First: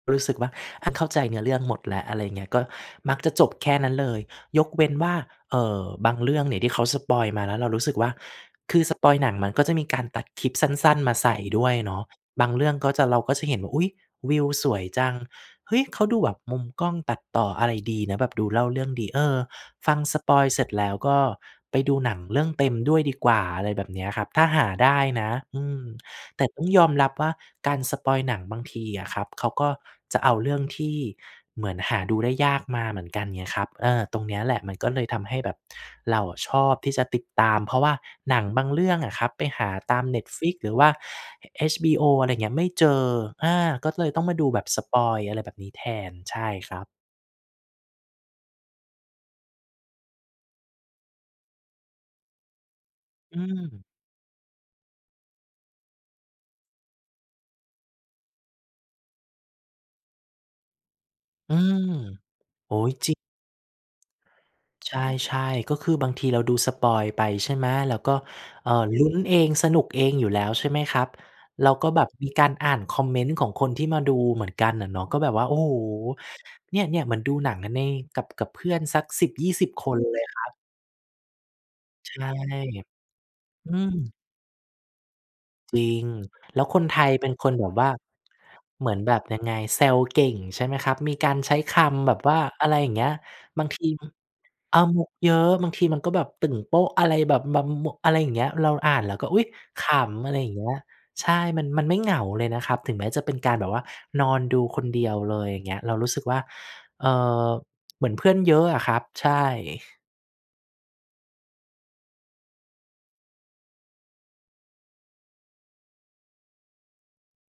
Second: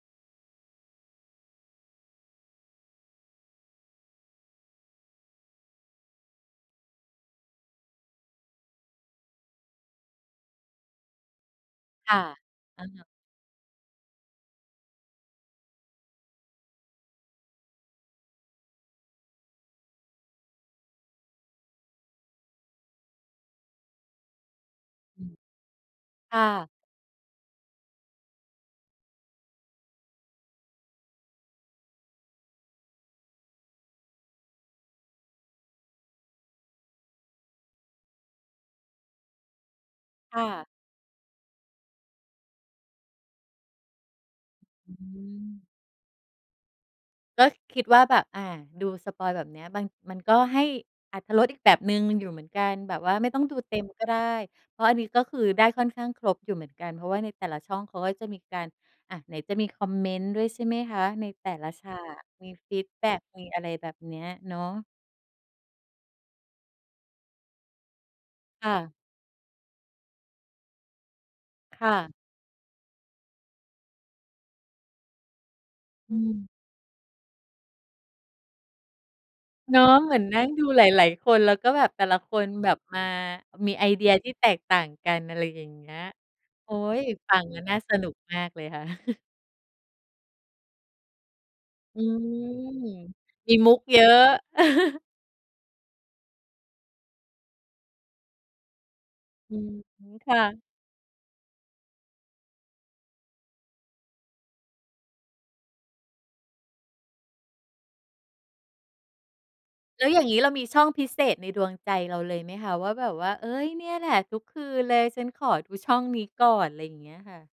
รู้สึกว่า ถ้าเข้าใจเนื้อเรื่องหมดแล้ว อะไรอย่างเงี้ย ก็มักจะจบแค่นั้นเลย ยกเว้นว่า เอ่อ บางเรื่องเนี่ยที่เขาสปอยล์มา แล้วเรารู้สึกว่า คือสปอยล์หนังมันก็จะมีการตัดคลิปสั้น ๆ มาใส่ด้วยเนาะ ค่ะ บางเรื่องอะก็ฮจะ ะ เราก็จะเห็นว่า อุ๊ย วิวสวยจัง เฮ้ย เขาดูแบบมุมกล้องตัดต่ออะไรดีนะ แบบดูเล่าเรื่องดี เออ ฟังสปอยล์เสร็จแล้ว ก็ไปดูหนังเรื่องเต็มด้วยดีกว่า อะไรแบบเนี้ยครับ ถ้าหาได้อืนะ ม อืม คแ่ต่ต้องะ ยอมรับว่า การสปอยล์หนังบางทีอะครับ เขาก็จะเอาเรื่องที่ เหมือนหาดูได้ยากมาเหมือนกัน เงี้ยครับ เออ ตรงเนี้ยแหละ มันก็เลยทำให้แบบ เราอะชอบที่จะติดตาม เพราะว่าหนังบางเรื่องอะครับ ไปหาตาม ค่Netflix ะ หรือว่า HBO อะไรเงี้ย ไม่เจอ อา ก็เลยต้องมาดูแบบสอืปอยล์ อะไรแบบม นี้แทน ใช่ครับ ก็คิดว่าแบบ อา ดูสปอยล์แบบเนี้ย บาง มันก็ให้อรรถรสอีกแบบหนึ่งอยู่เหมือนกัน แบบว่าไม่อตื้องดูเต็ม ม ก็ได้ เพราะอันนี้ก็คือ ได้ค่อนข้างครบอยู่เหมือนกัน เพราะว่าในแต่ละช่องเขาก็จะมีการ อะ ไหนจะมีคอมเมนต์ด้วยใช่ไหมคะ? ในแต่อืละม ฉาก มีโฟอ้ีโฮ ดแบจ็ริง ก มีอะไรแบบเนี้ยเนาะ ใช่ ๆ ก็คือบางทีเราดูสปอยล์ไปใช่ไหม? แล้วก็ คเอ่่อ ะ ลุ้น เองสนุกเองอยู่แล้ว ใช่ไหมครับ? เราคก็่แบบะ มีการอ่านคอมเมนต์ของคนที่มาดูเหมือนกันอะเนาะ ก็แบบว่า โอ้โฮ อืม เนี่ย ๆ เหมือนดูหนังกันใน กับ กับเพื่อนสัก 10-20 เนาะ คน เหมเืลอนยนคั่รังบ ดูหลาย ๆ คน แล้วก็แบบแต่ใชละ่ คนแบบมา อมืีไอเดียม ที่แตกต่างกัน อะไรอย่างจเรงี้ิย ง แล้วโอ๊คนไทย ยเป็ฟนังคแนล้วแบน่บาว่า สนุกมากเลยค่ะ เหมือนแบบยังไง? แซวเก่งใช่ไหมครับ? มีการใช้คอืำแบม บว่า อะไรอย่างเงี้ย มีบามงุทกี เยอะ เออ มุกเยอะ บางทีมันก็แบบตึ่งโป๊ะอะไรแบบ [unintelligible] อะไรอย่างเงี้ย เราอ่านแล้วก็ อุ๊ย อืม ขำ อคะไ่รอย่างเะ งี้ย ใช่ มัน มันไม่เหงาเลยนะครับ ถึงแม้จะเป็นการแบบว่านอนดูคนเดียวเลย อย่างเงี้ย เรารู้สึกว่า เอ่อ เหมือนเพื่อนเยอะอะครับ ใช่ แล้วอย่างงี้เรามีช่องพิเศษในดวงใจเราเลยไหมคะ? ว่าแบบว่า เอ๊ย เนี่ยแหละทุกคืนเลย ฉันขอดูช่องนี้ก่อน อะไรเงี้ยค่ะ